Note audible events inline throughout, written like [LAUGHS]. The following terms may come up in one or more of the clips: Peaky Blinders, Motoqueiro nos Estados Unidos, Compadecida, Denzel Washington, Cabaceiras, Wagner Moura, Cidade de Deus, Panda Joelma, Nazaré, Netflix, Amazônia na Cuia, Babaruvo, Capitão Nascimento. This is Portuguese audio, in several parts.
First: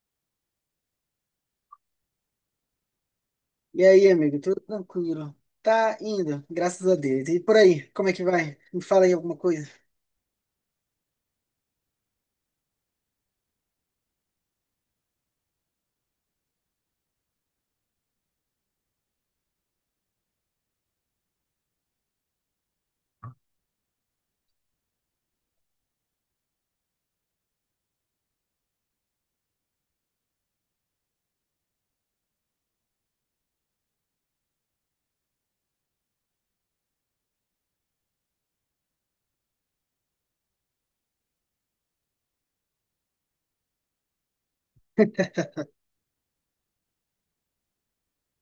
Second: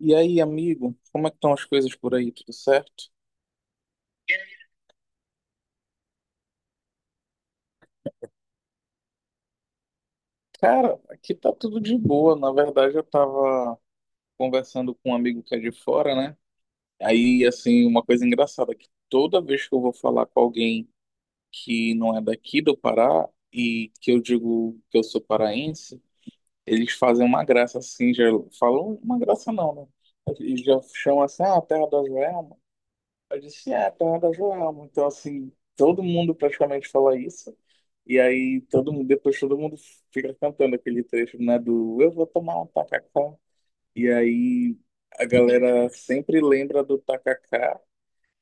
E aí, amigo, como é que estão as coisas por aí? Tudo certo? E aí, amigo, tudo tranquilo? Tá indo, graças a Deus. E por aí, como é que vai? Me fala aí alguma coisa. Cara, aqui tá tudo de boa. Na verdade, eu tava conversando com um amigo que é de fora, né? Aí, assim, uma coisa engraçada, é que toda vez que eu vou falar com alguém que não é daqui do Pará e que eu digo que eu sou paraense, eles fazem uma graça assim, já falam uma graça não, né? Eles já chamam assim, ah, terra da Joelma. Eu disse, é, Panda Joelma. Então, assim, todo mundo praticamente fala isso. E aí, todo mundo, depois todo mundo fica cantando aquele trecho, né, do Eu vou tomar um tacacá. E aí, a galera sempre lembra do tacacá.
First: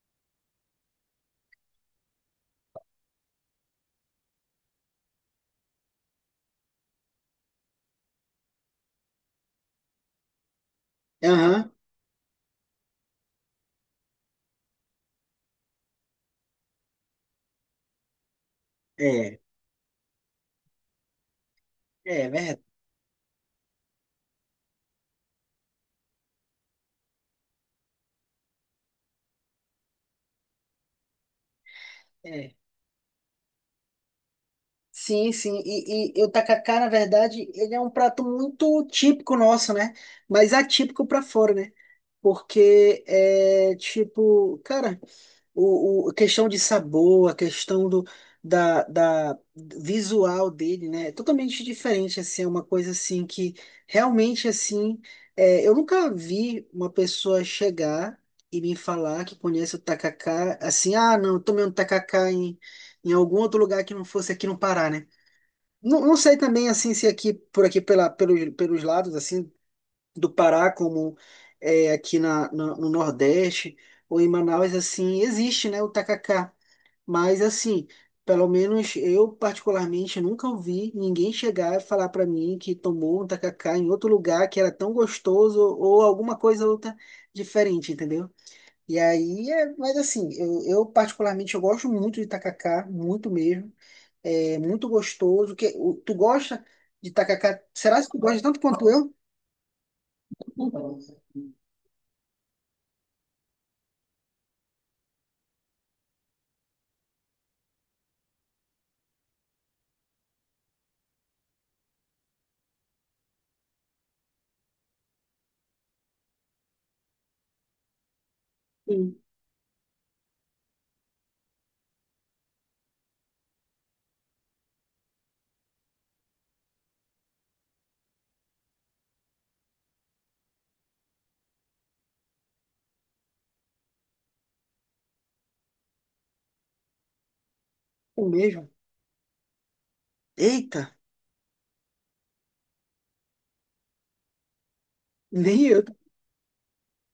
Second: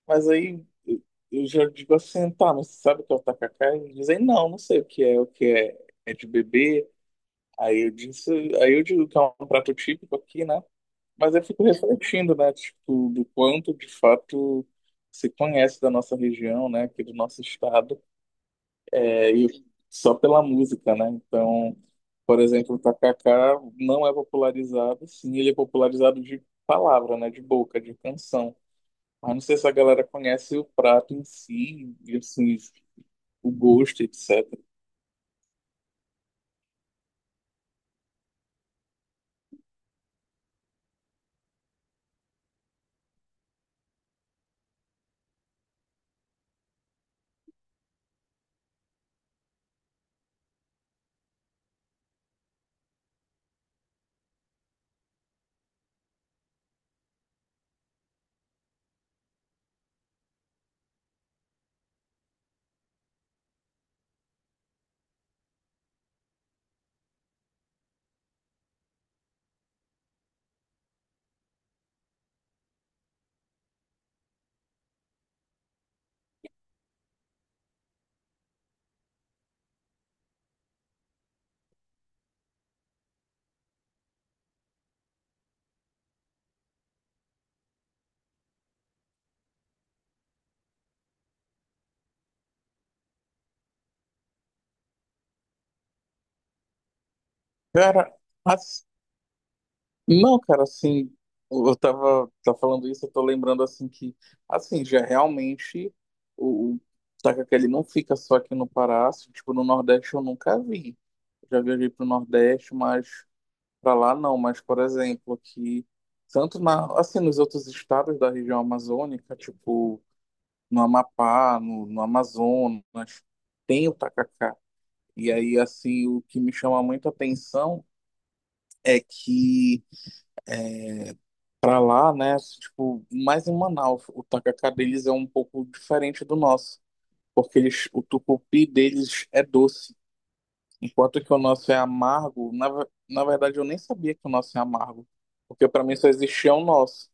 Mas aí, eu já digo assim, tá, mas você sabe o que é o tacacá? E eles dizem, não, não sei o que é, é de bebê. Aí eu disse, aí eu digo que é um prato típico aqui, né? Mas eu fico Aham, refletindo, né, tipo, do quanto de fato se conhece da nossa região, né, aqui do nosso estado, é, é, e só pela música, né? Então, é por verdade. exemplo, o tacacá não é popularizado, sim, ele é popularizado de palavra, né, de boca, de canção. Mas não sei se a galera conhece o prato em si, e É. assim, o gosto, etc. Sim, sim. E o tacacá, na verdade, ele é um prato muito típico nosso, né? Mas atípico pra fora, né? Porque é tipo, cara. A questão de sabor, a questão da visual dele, né? É totalmente diferente, assim, é uma coisa assim que realmente assim, é, eu nunca vi uma pessoa chegar e me falar que conhece o tacacá, assim, ah, não, eu tomei um tacacá em algum outro lugar que não fosse aqui no Pará, né? Não, não sei também assim se é aqui por aqui pelos lados assim do Pará, como é, aqui no Nordeste ou em Manaus, assim, existe, né, o tacacá. Mas, assim, pelo menos eu, particularmente, nunca ouvi ninguém chegar e falar para mim que tomou um tacacá em outro lugar que era tão gostoso ou alguma coisa outra diferente, entendeu? E aí, é, mas assim, particularmente eu gosto muito de tacacá, muito mesmo. É muito gostoso. Que, o- tu gosta de tacacá? Será que tu Cara, gosta tanto quanto eu? não, cara, assim, eu tava, tá falando isso, eu tô lembrando assim que, assim, já realmente o tacacá, ele não fica só aqui no Pará, assim, tipo, no Nordeste eu nunca vi. Já viajei pro Nordeste, mas pra lá não, mas, por exemplo, aqui, tanto na, assim, nos outros estados da região Sim. amazônica, tipo, no Amapá, no Amazonas, tem o tacacá. E aí, assim, o que me chama muito a atenção é que pra lá, né? Tipo, mais em Manaus, o tacacá deles é um pouco diferente do nosso, porque eles, o O tucupi mesmo. deles é doce, Eita, enquanto que o nosso é amargo. Na verdade, eu nem sabia que o nosso é amargo, nem porque pra eu. mim só existia o nosso.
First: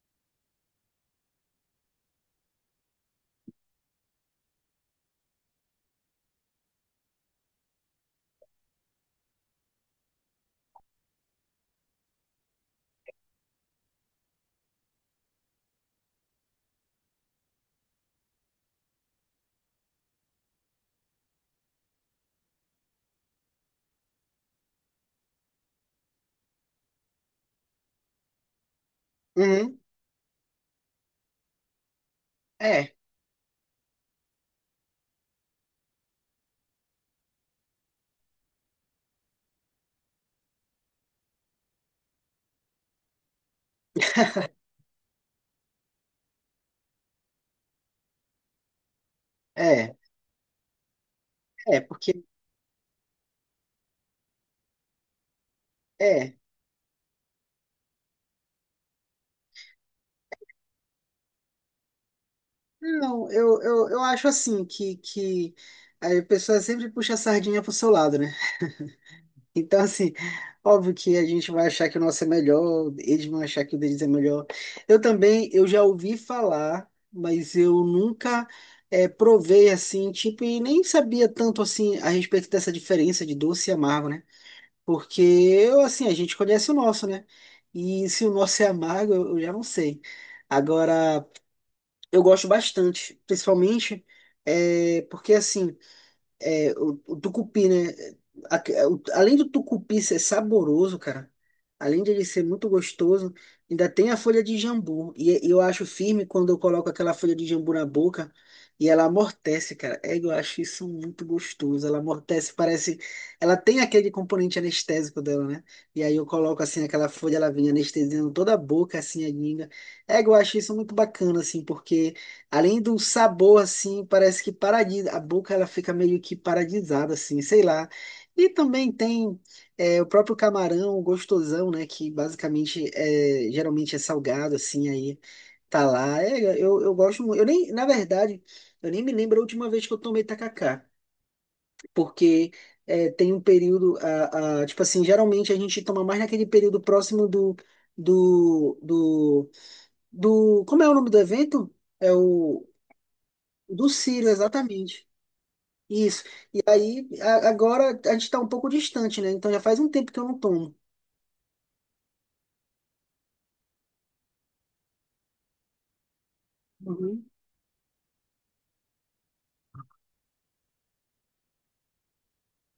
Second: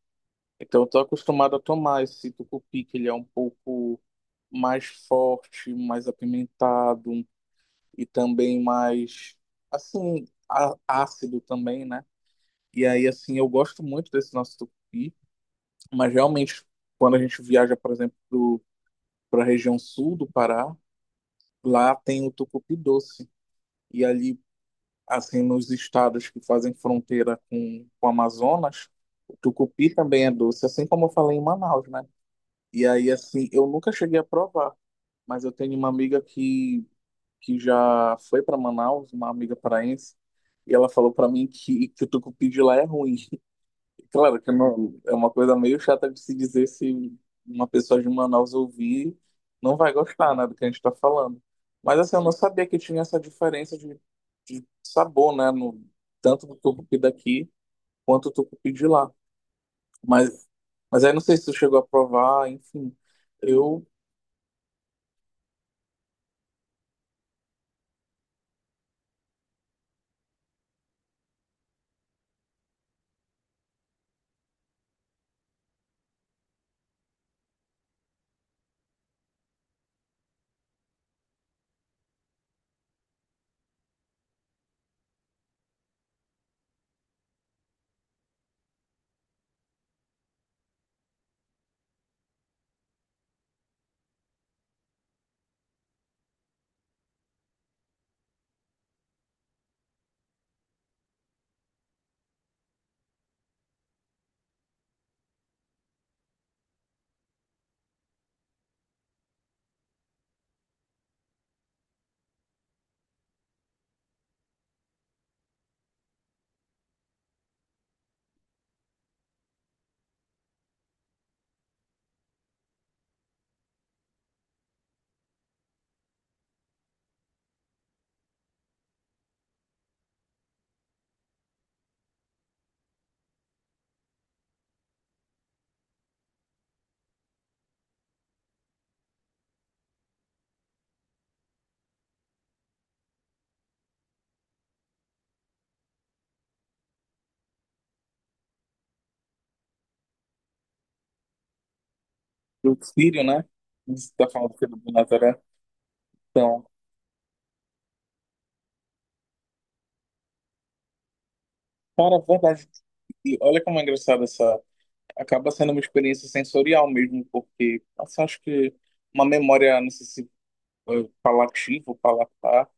Então, eu tô acostumado a tomar esse tucupi, que ele é um pouco mais forte, mais apimentado e também mais, assim, ácido também, né? E aí, assim, eu gosto muito desse nosso tucupi. Mas realmente, quando a gente viaja, por exemplo, para a região sul do Pará, lá tem o tucupi doce. E ali, assim, nos estados que fazem fronteira com o Amazonas, o Uhum. tucupi também é doce, assim como eu falei em Manaus, né? E É, aí, assim, eu nunca cheguei a provar, mas eu tenho uma amiga que já foi para Manaus, uma amiga paraense, e ela falou para mim que o tucupi de lá é ruim. Claro que não, é uma coisa meio chata de se dizer se uma pessoa de Manaus ouvir não vai é, gostar, né, do que a gente está falando. é, Mas assim, porque eu não sabia que tinha essa diferença de sabor, né, no, é. tanto do tucupi daqui quanto do tucupi de lá. Mas, mas aí não sei se tu chegou a provar, enfim. Não, eu, Eu, eu, eu acho assim que a pessoa sempre puxa a sardinha pro seu lado, né? Então, assim, óbvio que a gente vai achar que o nosso é melhor, eles vão achar que o deles é melhor. Eu também, eu já ouvi falar, mas eu nunca provei assim, tipo, e nem sabia tanto assim a respeito dessa diferença de doce e amargo, né? Porque, assim, a gente conhece o nosso, né? E se o nosso é amargo, eu já não sei. Agora, eu gosto bastante, principalmente é, porque, assim, é, o tucupi, né? Além do tucupi ser saboroso, cara, além de ele ser muito gostoso, ainda tem a folha de jambu. E eu acho firme quando eu coloco aquela folha de jambu na boca e ela amortece, cara. É, eu acho isso muito gostoso. Ela amortece, parece. Ela tem aquele componente anestésico dela, né? E aí eu coloco assim aquela folha, ela vem anestesiando toda a boca, assim, a língua. É, eu acho isso muito bacana, assim, porque. Além do sabor, assim, parece que paradis, a boca ela fica meio que paradisada, assim, sei lá. E também tem é, o próprio camarão gostosão, né? Que basicamente é, geralmente é salgado, assim, aí tá lá. É, eu gosto muito. Eu nem, na verdade, eu nem me lembro a última vez que eu tomei tacacá, porque é, tem um período, tipo assim, geralmente a gente toma mais naquele período próximo do, do, do como é o nome do evento? É o eu sírio, né, do você Ciro, está falando que é do exatamente. Nazaré. Isso. E Então, aí, agora a gente tá um pouco distante, né? Então já faz um tempo que eu não tomo. cara, é verdade, e olha como é engraçado essa. Acaba sendo uma experiência sensorial Uhum. mesmo, porque assim, acho que uma memória, não sei se palativa ou palatar,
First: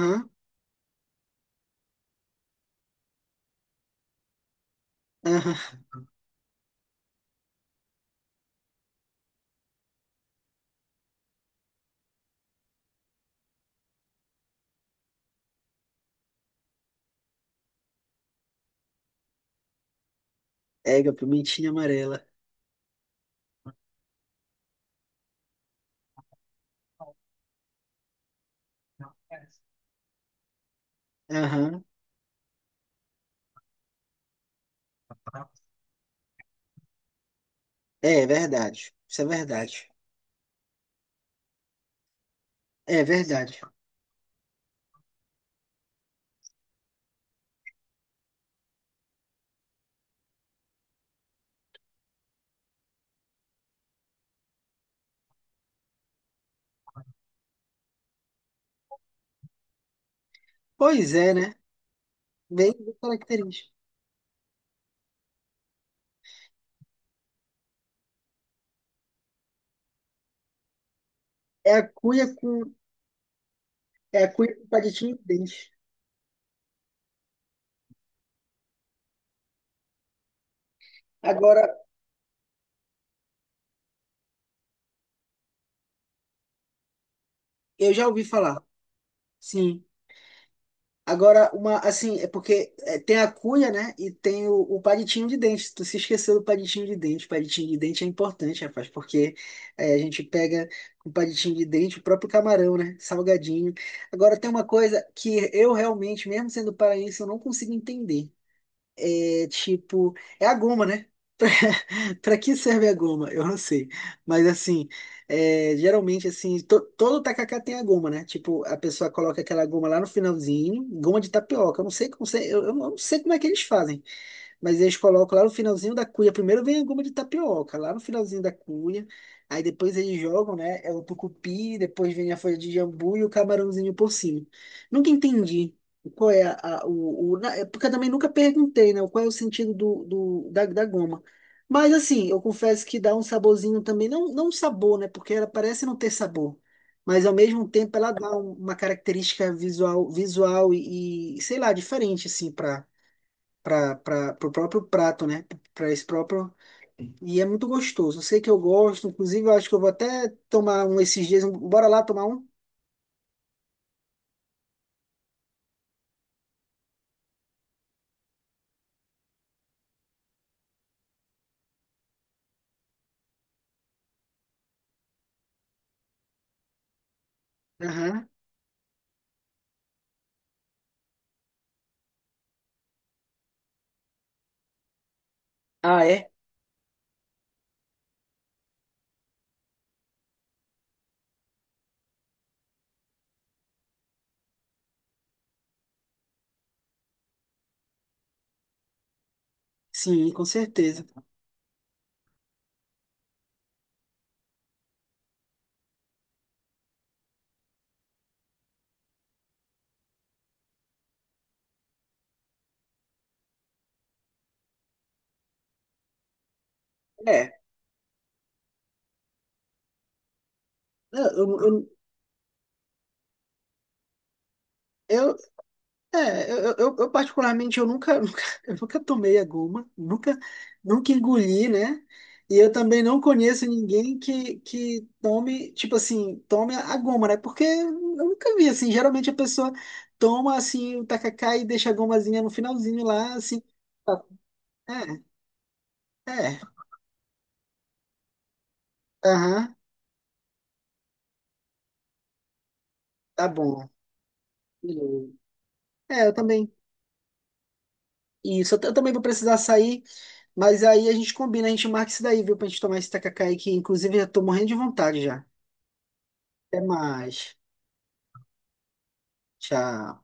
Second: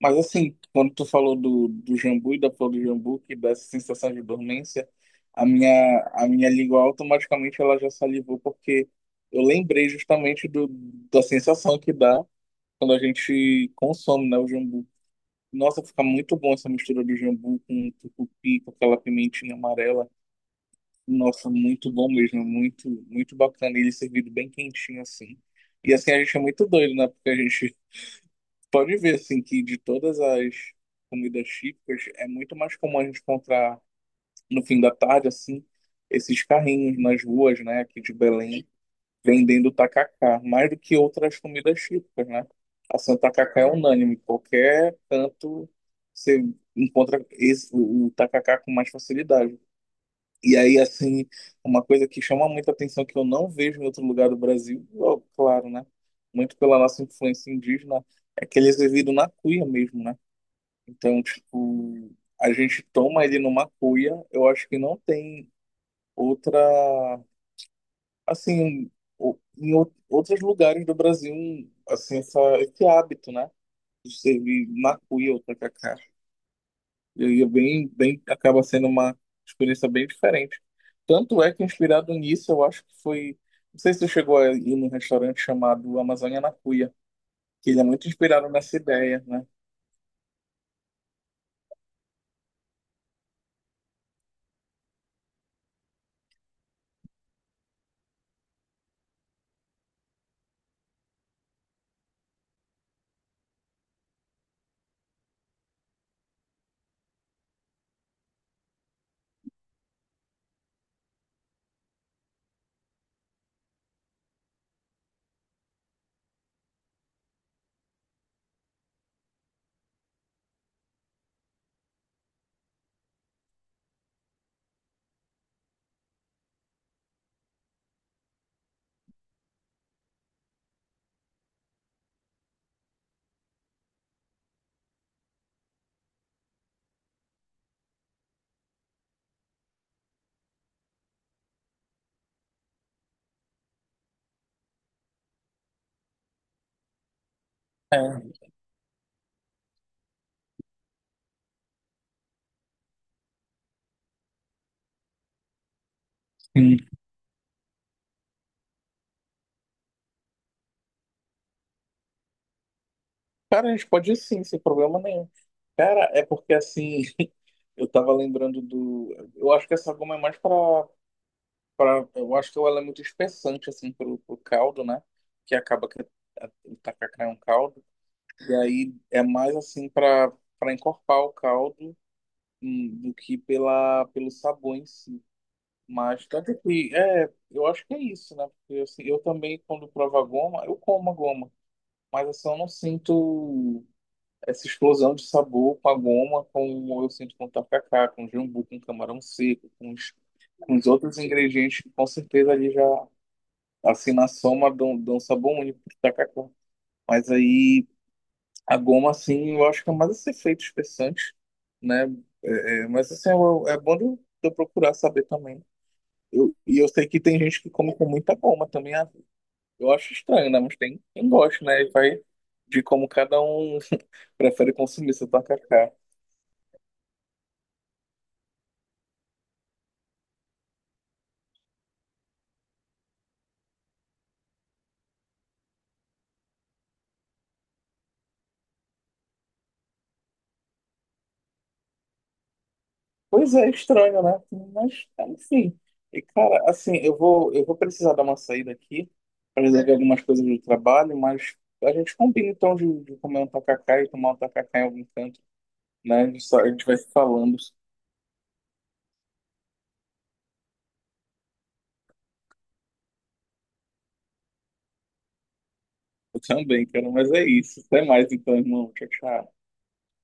mas assim, quando tu falou do jambu e da flor do jambu, que dá essa sensação de dormência, a minha, Aham. a minha língua automaticamente ela já salivou, porque eu lembrei justamente do, da sensação que dá quando a gente consome, né, o jambu. Nossa, fica muito bom essa mistura do jambu com tucupi, com aquela pimentinha amarela. É, a Nossa, pimentinha muito bom amarela. mesmo, muito, muito bacana. E ele servido bem quentinho assim. E assim, a gente é muito doido, né? Porque a gente [LAUGHS] pode ver assim que de todas as comidas Aham. típicas, é muito mais comum a gente encontrar no fim da tarde, assim, esses carrinhos nas ruas, né, aqui de É, Belém, verdade. Isso é vendendo verdade. tacacá, mais do que outras comidas típicas, né? É Assim, o verdade. tacacá é unânime, qualquer canto você encontra esse, o tacacá com mais facilidade. E aí, assim, uma coisa que chama muita atenção que eu não vejo em outro lugar do Brasil, ó, claro, né? Muito pela nossa influência indígena, é que eles viviam na cuia mesmo, né? Pois Então, é, né? tipo, a Bem gente toma ele numa característico. cuia, eu acho que não tem outra, assim, em outros lugares do Brasil, É a assim, cuia essa, com, esse hábito, né? De É a cuia com servir na palitinho de cuia o dente. tacacá. E aí é bem, bem, acaba sendo uma experiência bem diferente. Tanto é Agora, que, inspirado nisso, eu acho que foi. Não sei se você chegou a ir num restaurante chamado Amazônia na Cuia, que ele é eu já muito ouvi inspirado falar. nessa ideia, né? Sim. Agora, uma, assim, é porque é, tem a cuia, né? E tem o palitinho de dente. Tu se esqueceu do palitinho de dente. O palitinho de dente é importante, rapaz, porque é, a gente pega com o palitinho de dente o próprio camarão, né? Salgadinho. Agora, tem uma coisa que eu realmente, mesmo sendo paraense, eu não consigo entender. É tipo, é a goma, né? [LAUGHS] Pra, pra que serve a goma? Eu não sei. Mas assim, é, geralmente assim, todo tacacá tem a goma, né? Tipo, a pessoa coloca aquela goma lá no finalzinho, goma de tapioca. Eu não sei como, eu não sei como é que eles fazem. Mas eles colocam lá no finalzinho da cuia. Primeiro vem a goma de tapioca, lá no finalzinho da cuia. Aí depois eles jogam, né? É o tucupi, depois vem a folha de jambu e o camarãozinho por cima. Nunca entendi qual é a, porque eu também nunca perguntei, né? Qual é o sentido da goma. Mas assim, eu confesso que dá um saborzinho também. Não, não um sabor, né? Porque ela parece não ter sabor. Mas ao mesmo tempo ela dá É, um- uma característica visual, sei lá, diferente, assim, para o próprio prato, né? Para esse próprio. sim. E é muito gostoso. Eu sei que eu gosto, inclusive eu acho que eu vou até tomar um esses dias. Bora lá tomar um? Cara, a gente pode ir sim, sem problema nenhum. Cara, é porque assim, [LAUGHS] eu tava lembrando do. Eu acho que essa goma é mais pra. Pra eu acho que ela é muito espessante, assim, pro, pro caldo, né? Que acaba que o tacacá é um caldo. Aham. E aí é mais assim para para encorpar o caldo do que pela pelo sabor em si. Ah, Mas é? tanto que é, eu acho que é isso, né? Porque assim, eu também quando provo a goma, eu como a goma, mas assim, eu não sinto essa explosão de sabor com a goma, como eu sinto com o tacacá, com o jambu, com o camarão seco, Sim, com com os certeza. outros ingredientes que com certeza ali já assim na soma dão, dão sabor único pro tacacá. Mas aí a goma, assim, eu acho que é mais esse efeito espessante, né? É, é, mas, assim, é bom de eu procurar saber também. Eu, e eu sei que tem É. gente que come com muita goma também. Ah, eu acho estranho, né? Mas tem Eu, quem gosta, eu, né? E vai de como cada um [LAUGHS] prefere consumir seu eu, tacacá. Particularmente eu nunca, [LAUGHS] nunca, eu nunca tomei a goma, nunca, nunca engoli, né? E eu também não conheço ninguém que tome, tipo assim, tome a goma, né? Porque eu nunca vi, assim, geralmente a pessoa toma, assim, o tacacá e deixa a gomazinha no finalzinho lá, Pois assim. é, estranho, tá- né? Mas, É, enfim. E, é, cara, assim, eu vou precisar dar uma saída aqui para aham, resolver algumas coisas do trabalho, mas a gente combina, então, de comer tá um bom. tacacá e tomar um tacacá em algum Beleza. canto. Né? A É, eu gente só a também, gente vai se falando. isso, eu, eu também vou precisar sair, mas aí a gente combina, a gente marca isso daí, viu, pra gente tomar esse tacacá aí, que inclusive eu tô morrendo de vontade já. Eu Até também, cara, mas é mais. isso. Até mais então, irmão. Tchau, tchau. Tchau.